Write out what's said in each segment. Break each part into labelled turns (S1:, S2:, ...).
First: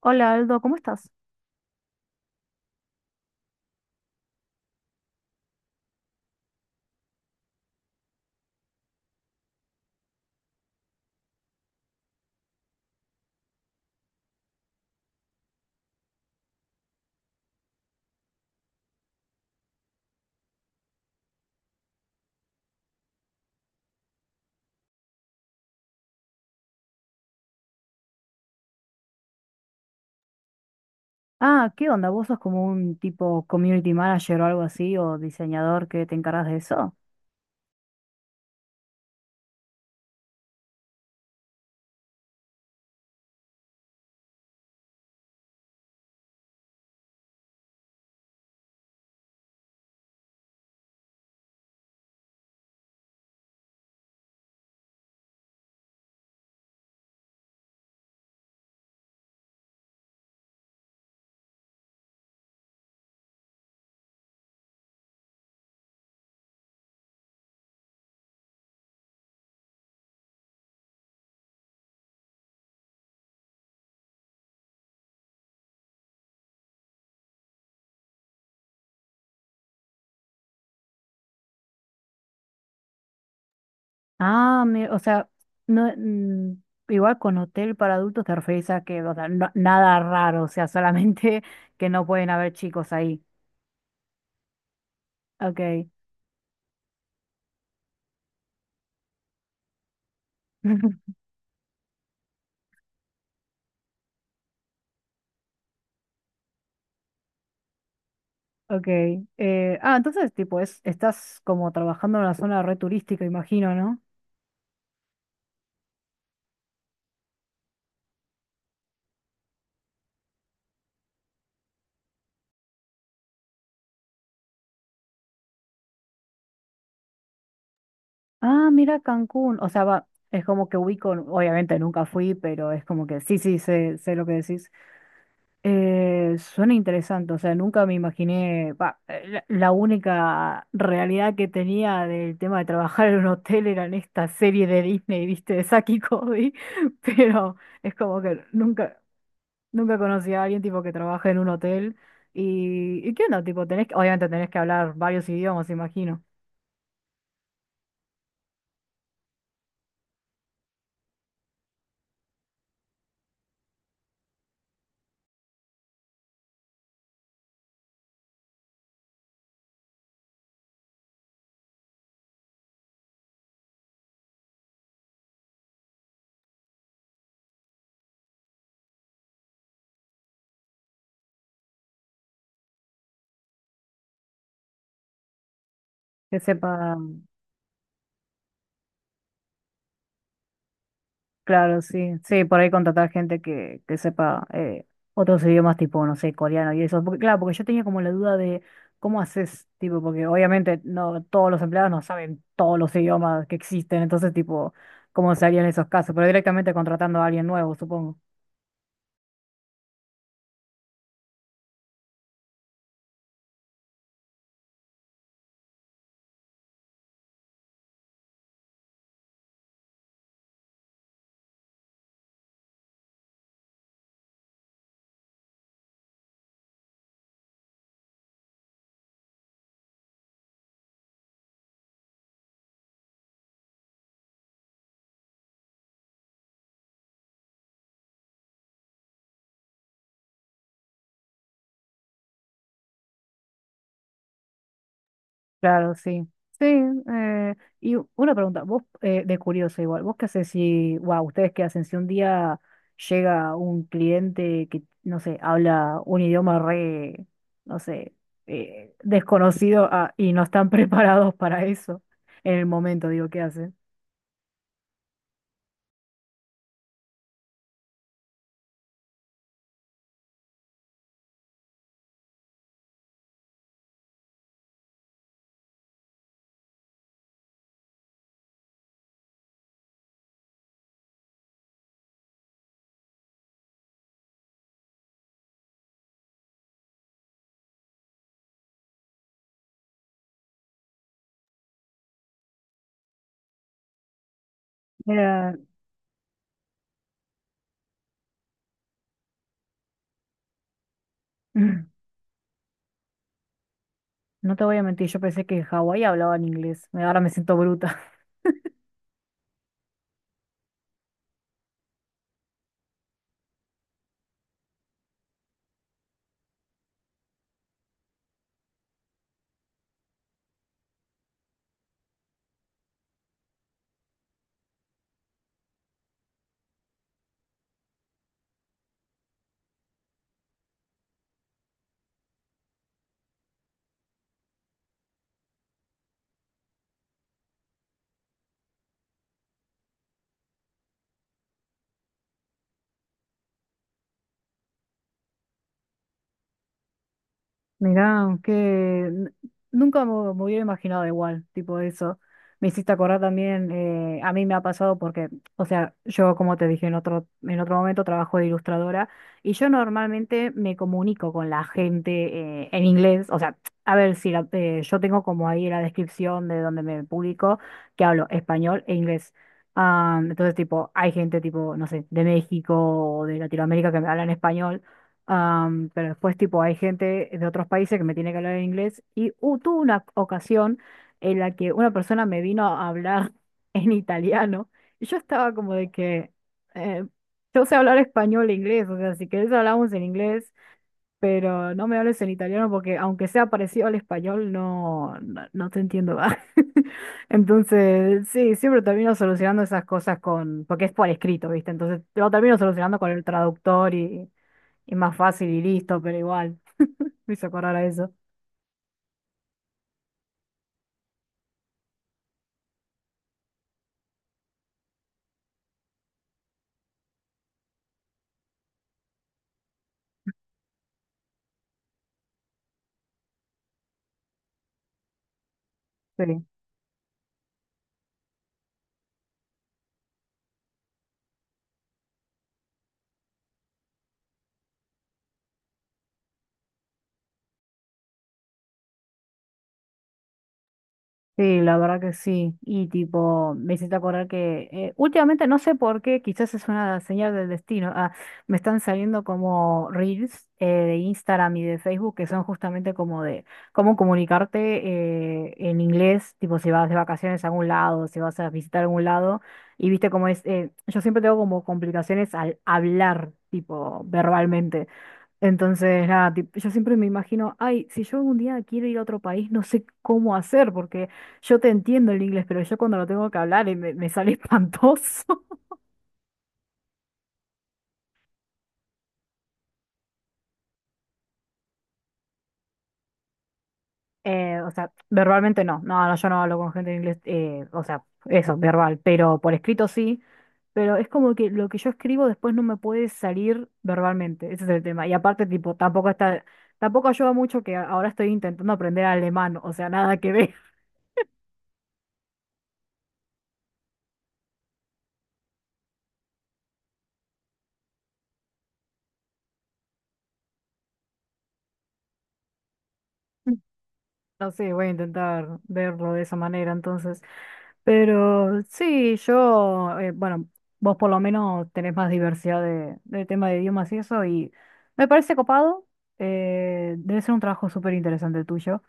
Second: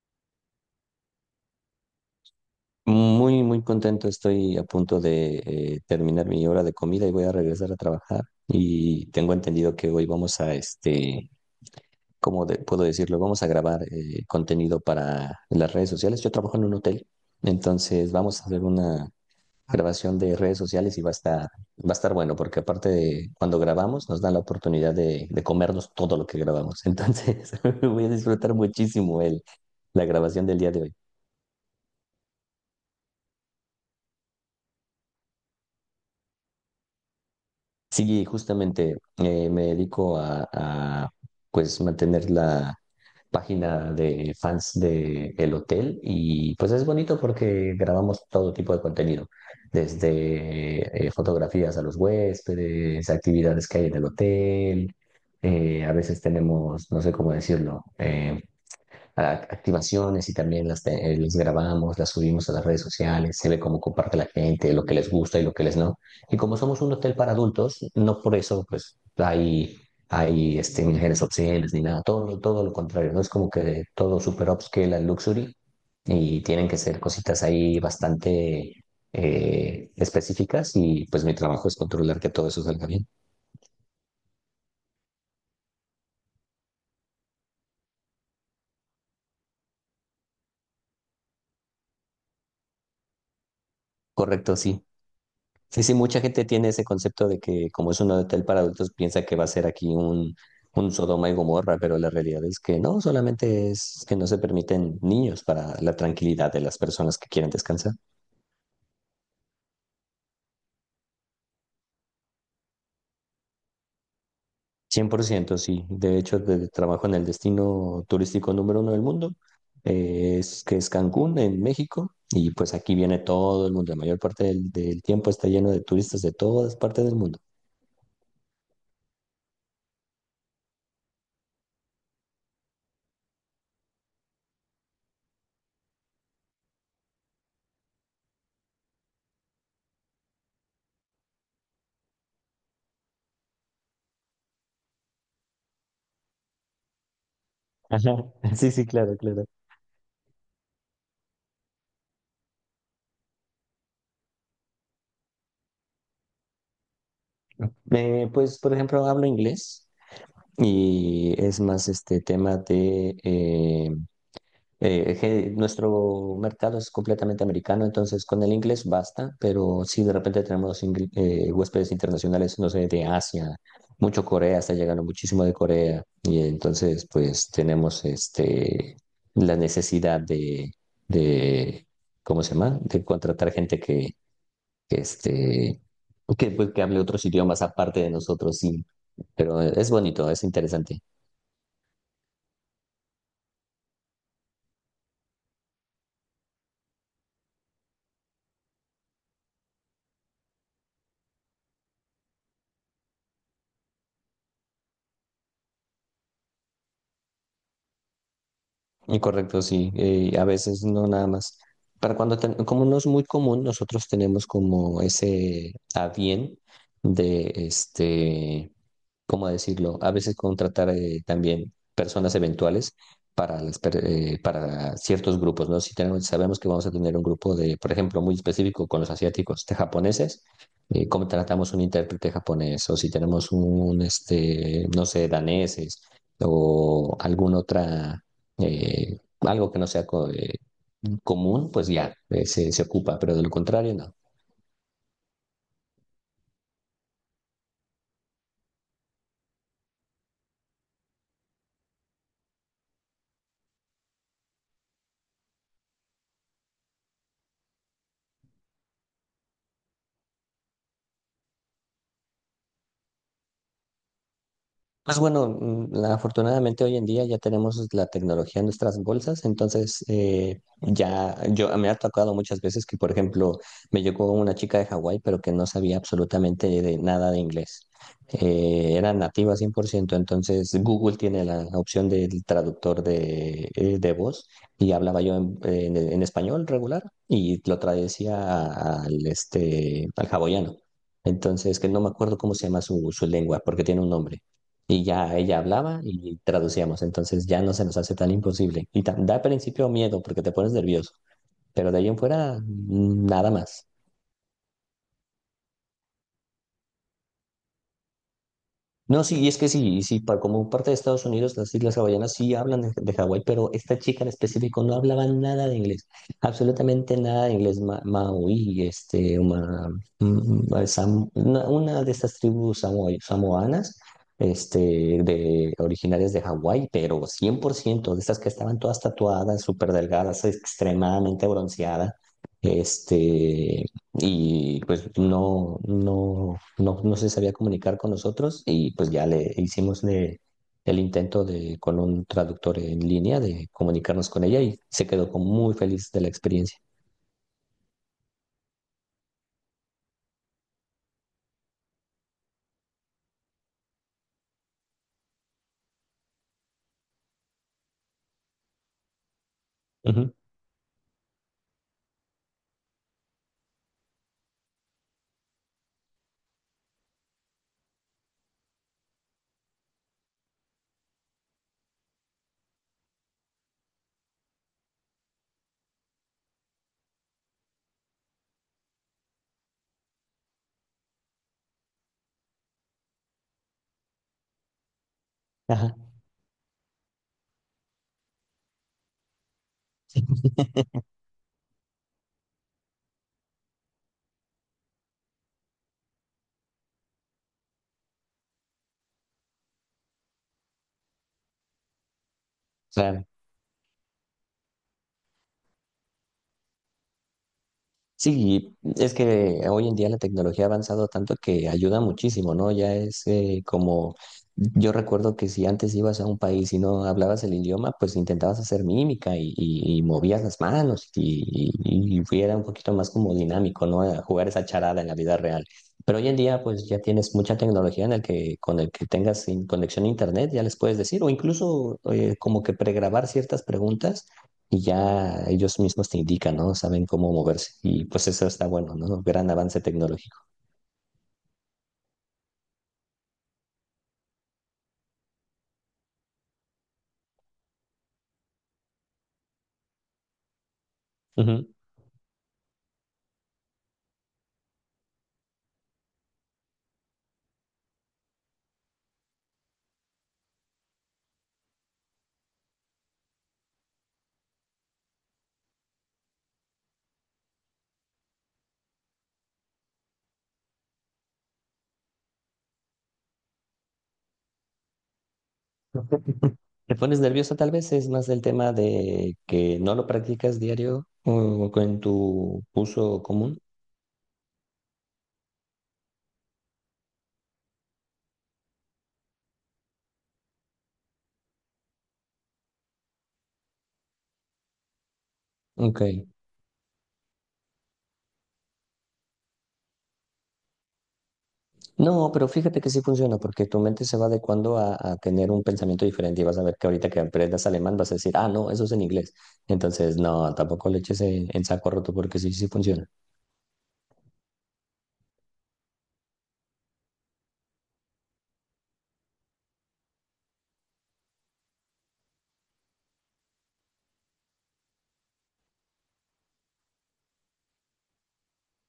S1: Hola Aldo, ¿cómo estás?
S2: Muy, muy contento. Estoy a punto de terminar mi hora de comida y voy a regresar a trabajar. Y tengo entendido que hoy vamos a, ¿cómo puedo decirlo? Vamos a grabar contenido para las redes sociales. Yo trabajo en un hotel, entonces vamos a hacer una grabación de redes sociales y va a estar bueno, porque aparte de cuando grabamos nos dan la oportunidad de comernos todo lo que grabamos. Entonces voy a disfrutar muchísimo la grabación del día de hoy.
S1: Ah, ¿qué onda? ¿Vos sos como un tipo community manager o algo así, o diseñador que te encargas de eso?
S2: Sí, justamente me dedico a, pues mantener la página de fans de el hotel y pues es bonito porque grabamos todo tipo de contenido, desde fotografías a los huéspedes, actividades que hay en el hotel, a veces tenemos, no sé cómo decirlo, activaciones y también las grabamos, las subimos a las redes sociales, se ve cómo comparte la gente, lo que les gusta y lo que les no. Y como somos un hotel para adultos, no por eso pues hay mujeres obscenas ni nada, todo, todo lo contrario, no es como que todo super upscale al luxury y tienen que ser cositas ahí bastante específicas y pues mi trabajo es controlar que todo eso salga bien.
S1: O sea, no, igual con hotel para adultos te referís a que, o sea, nada raro, o sea, solamente que no pueden haber chicos ahí.
S2: Correcto, sí. Sí,
S1: Ok,
S2: sí, mucha gente tiene ese concepto de que como es un hotel para adultos, piensa que va a ser aquí un Sodoma y Gomorra, pero la realidad es que no, solamente es que no se permiten niños para la tranquilidad de las personas que quieren descansar.
S1: ok. Entonces, tipo, estás como trabajando en una zona re turística, imagino, ¿no?
S2: 100%, sí. De hecho, trabajo en el destino turístico número 1 del mundo, que es Cancún, en México, y pues aquí viene todo el mundo. La mayor parte del tiempo está lleno de turistas de todas partes del mundo.
S1: Ah, mira Cancún, o sea, va, es como que ubico, obviamente nunca fui, pero es como que sí, sí, sé lo que decís. Suena interesante, o sea, nunca me imaginé, la única realidad que tenía del tema de trabajar en un hotel era en esta serie de Disney, viste, de Saki y Cody, pero es
S2: Ajá.
S1: como que
S2: Sí, sí, claro, claro.
S1: nunca conocí a alguien tipo que trabaja en un hotel ¿y qué onda? Tipo, obviamente tenés que hablar varios idiomas, imagino,
S2: Pues, por ejemplo, hablo inglés. Y es más este tema de que nuestro mercado es completamente americano, entonces con el inglés basta, pero si de repente tenemos huéspedes internacionales, no sé, de Asia, mucho Corea, está llegando muchísimo de Corea, y entonces pues tenemos la necesidad de ¿cómo se llama? De contratar gente que este
S1: que
S2: que,
S1: sepa.
S2: pues, que hable otros idiomas aparte de nosotros, sí, pero es bonito, es interesante.
S1: Claro, sí, sí, por ahí contratar gente que, sepa otros idiomas tipo, no sé, coreano y eso. Porque, claro, porque yo tenía como la duda de cómo haces, tipo, porque obviamente no todos los empleados no saben todos los idiomas que existen, entonces, tipo, cómo se harían esos casos, pero directamente contratando a alguien nuevo, supongo.
S2: Y correcto, sí, a veces no nada más. Para cuando, como no es muy común, nosotros tenemos como ese a bien de este. ¿Cómo decirlo? A veces contratar también personas eventuales para, para ciertos grupos, ¿no? Si tenemos, sabemos que vamos a tener un grupo de, por ejemplo, muy específico con los asiáticos, de japoneses, contratamos un intérprete japonés, o si tenemos no sé, daneses, o alguna otra, algo que no sea común, pues ya, se ocupa, pero de lo contrario, no.
S1: Claro, sí. Sí, y una pregunta, de curioso igual, ¿vos qué hacés si, wow, ustedes qué hacen si un día llega un cliente que, no sé, habla un idioma re, no sé, desconocido y no están preparados para eso en el momento, digo, ¿qué hacen?
S2: Pues bueno, afortunadamente hoy en día ya tenemos la tecnología en nuestras bolsas, entonces ya yo me ha tocado muchas veces que, por ejemplo, me llegó una chica de Hawái, pero que no sabía absolutamente de nada de inglés. Era nativa 100%. Entonces Google tiene la opción del traductor de voz y hablaba yo en español regular y lo traducía al hawaiano. Entonces, que no me acuerdo cómo se llama su lengua, porque tiene un nombre. Y ya
S1: Mira,
S2: ella hablaba y traducíamos, entonces ya no se nos hace tan imposible. Y da al principio miedo porque te pones nervioso, pero de ahí en fuera nada más.
S1: no te voy a mentir, yo pensé que en Hawái hablaban inglés, ahora me siento bruta.
S2: No, sí, y es que sí, y sí, como parte de Estados Unidos, las Islas Hawaianas sí hablan de Hawái, pero esta chica en específico no hablaba nada de inglés, absolutamente nada de inglés maorí, mm, una de estas tribus samoanas, este, de originarias de Hawái, pero 100% de estas que estaban todas tatuadas, súper delgadas, extremadamente bronceadas, este, y pues no, no, no, no se sabía comunicar con nosotros y pues ya le hicimos el intento de, con un traductor en línea de comunicarnos con ella y se quedó como muy feliz de la experiencia.
S1: Mirá, nunca me hubiera imaginado igual, tipo eso. Me hiciste acordar también, a mí me ha pasado porque, o sea, yo como te dije en en otro momento, trabajo de ilustradora y yo
S2: Ujú,
S1: normalmente me comunico con la gente en inglés, o sea, a ver si la- yo tengo como ahí la descripción de donde me publico, que hablo español e inglés. Ah, entonces, tipo, hay gente tipo, no sé, de México o de Latinoamérica que me hablan español. Am, pero después, tipo, hay gente de otros países que me tiene que hablar en inglés. Y tuve una ocasión en la que una persona me vino a hablar en italiano. Y yo estaba como
S2: ajá,
S1: de que eh, yo sé hablar español e inglés. O sea, si querés hablamos en inglés, pero no me hables en italiano porque aunque sea parecido al español, no, no, no te entiendo. ¿Va? Entonces, sí, siempre termino solucionando esas cosas con, porque es por escrito, ¿viste? Entonces lo termino solucionando con el
S2: claro.
S1: traductor y más fácil y listo, pero igual, me hizo acordar a eso.
S2: Sí, es que hoy en día la tecnología ha avanzado tanto que ayuda muchísimo, ¿no? Ya es como, yo recuerdo que si antes ibas a un país y no hablabas el idioma, pues intentabas hacer mímica y movías las manos y era un poquito más como dinámico, ¿no? A jugar esa charada en la vida real. Pero hoy en
S1: Sí.
S2: día, pues ya tienes mucha tecnología en el que con el que tengas conexión a internet, ya les puedes decir, o incluso como que pregrabar ciertas preguntas y ya ellos mismos te indican, ¿no? Saben cómo moverse y pues eso está bueno, ¿no? Gran avance tecnológico.
S1: Sí, la verdad que sí. Y tipo, me hiciste acordar que últimamente no sé por qué, quizás es una señal del destino. Ah, me están saliendo como reels de Instagram y
S2: Ujú.
S1: de Facebook que son justamente como de cómo comunicarte en inglés, tipo si vas de vacaciones a algún lado, si vas a visitar algún lado. Y viste cómo es, yo siempre tengo como complicaciones al hablar, tipo verbalmente. Entonces, nada, yo siempre me imagino, ay, si yo algún día quiero ir a otro país, no sé cómo hacer, porque yo te entiendo el inglés, pero yo cuando lo tengo que hablar me sale espantoso.
S2: ¿Te pones nervioso tal vez? Es más del tema de que no lo practicas diario o en tu uso común.
S1: O sea, verbalmente no, no, no, yo no hablo con gente en inglés, o sea, eso, verbal, pero por escrito sí, pero es como que lo que yo escribo después no me puede salir verbalmente, ese es el tema. Y aparte, tipo,
S2: Ok.
S1: tampoco ayuda mucho que ahora estoy intentando aprender alemán, o sea, nada que ver.
S2: No, pero fíjate que sí funciona porque tu mente se va adecuando a tener un pensamiento diferente y vas a ver que ahorita que aprendas alemán vas a decir, ah, no, eso es en inglés. Entonces, no, tampoco le eches en saco roto porque sí, sí funciona.
S1: No sé, voy a intentar verlo de esa manera entonces. Pero sí, yo, bueno, vos por lo menos tenés más diversidad de tema de idiomas y eso, y me parece copado. Eh, debe ser un trabajo súper interesante el tuyo.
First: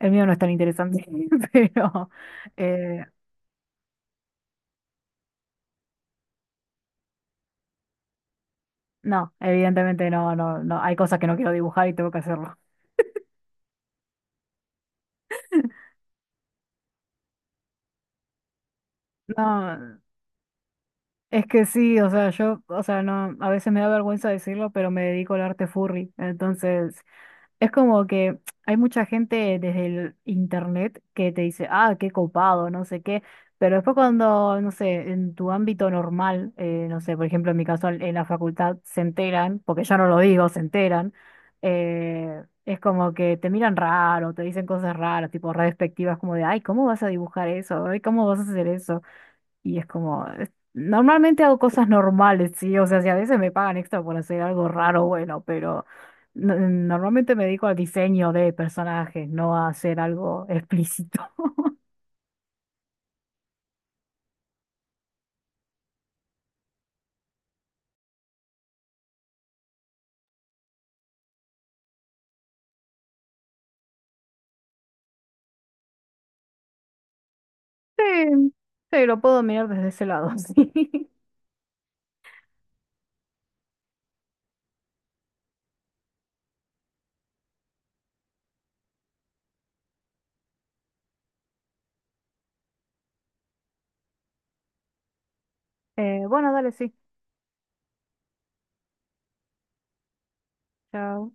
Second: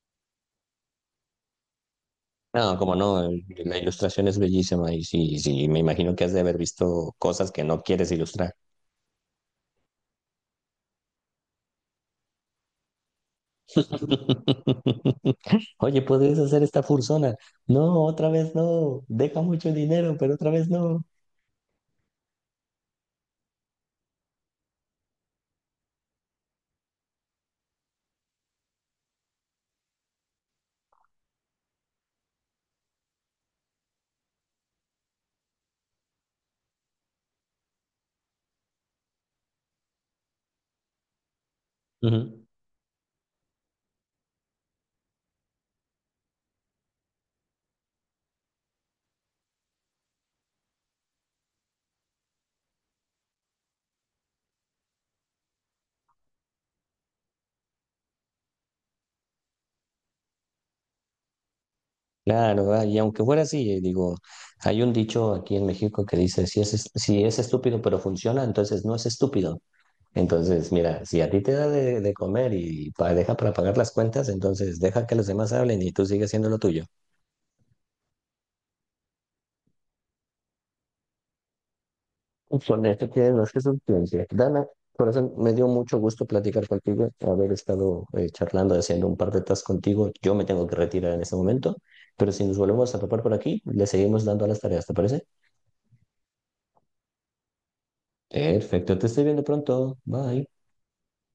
S1: El mío no es tan interesante, pero
S2: No, como
S1: eh,
S2: no, la ilustración es bellísima y sí, sí, me imagino que has de haber visto cosas que no quieres ilustrar.
S1: no, evidentemente no, no, no. Hay cosas que no quiero dibujar y tengo que hacerlo.
S2: Oye, ¿puedes hacer esta fursona? No, otra vez no, deja mucho
S1: No,
S2: dinero, pero otra vez no.
S1: es que sí, o sea, yo, o sea, no, a veces me da vergüenza decirlo, pero me dedico al arte furry, entonces. Es como que hay mucha gente desde el internet que te dice, ah, qué copado, no sé qué, pero después cuando, no sé, en tu ámbito normal, no sé, por ejemplo, en mi caso en la facultad se enteran, porque yo no lo digo, se enteran,
S2: Ujú.
S1: es como que te miran raro, te dicen cosas raras, tipo re despectivas, como de, ay, ¿cómo vas a dibujar eso? Ay, ¿cómo vas a hacer eso? Y es como, normalmente hago cosas normales, sí, o sea, si a veces me pagan extra por hacer algo raro, bueno, pero normalmente me dedico al diseño de personajes, no a hacer algo explícito.
S2: Claro, ah, y aunque fuera así, digo, hay un dicho aquí en México que dice, si es, si es estúpido pero funciona, entonces no es estúpido. Entonces, mira, si a ti te da de comer y deja para pagar las cuentas, entonces deja que los demás hablen y tú sigues haciendo lo tuyo.
S1: Sí, sí, lo puedo mirar desde ese lado, sí.
S2: Con esto tienes más que suficiente. Dana, por eso me dio mucho gusto platicar contigo, haber estado charlando, haciendo un par de tasks contigo. Yo me tengo que retirar en este momento, pero si nos volvemos a topar por aquí, le seguimos dando a las tareas, ¿te parece?
S1: Bueno, dale, sí.
S2: Perfecto, te estoy viendo pronto. Bye.
S1: Chao.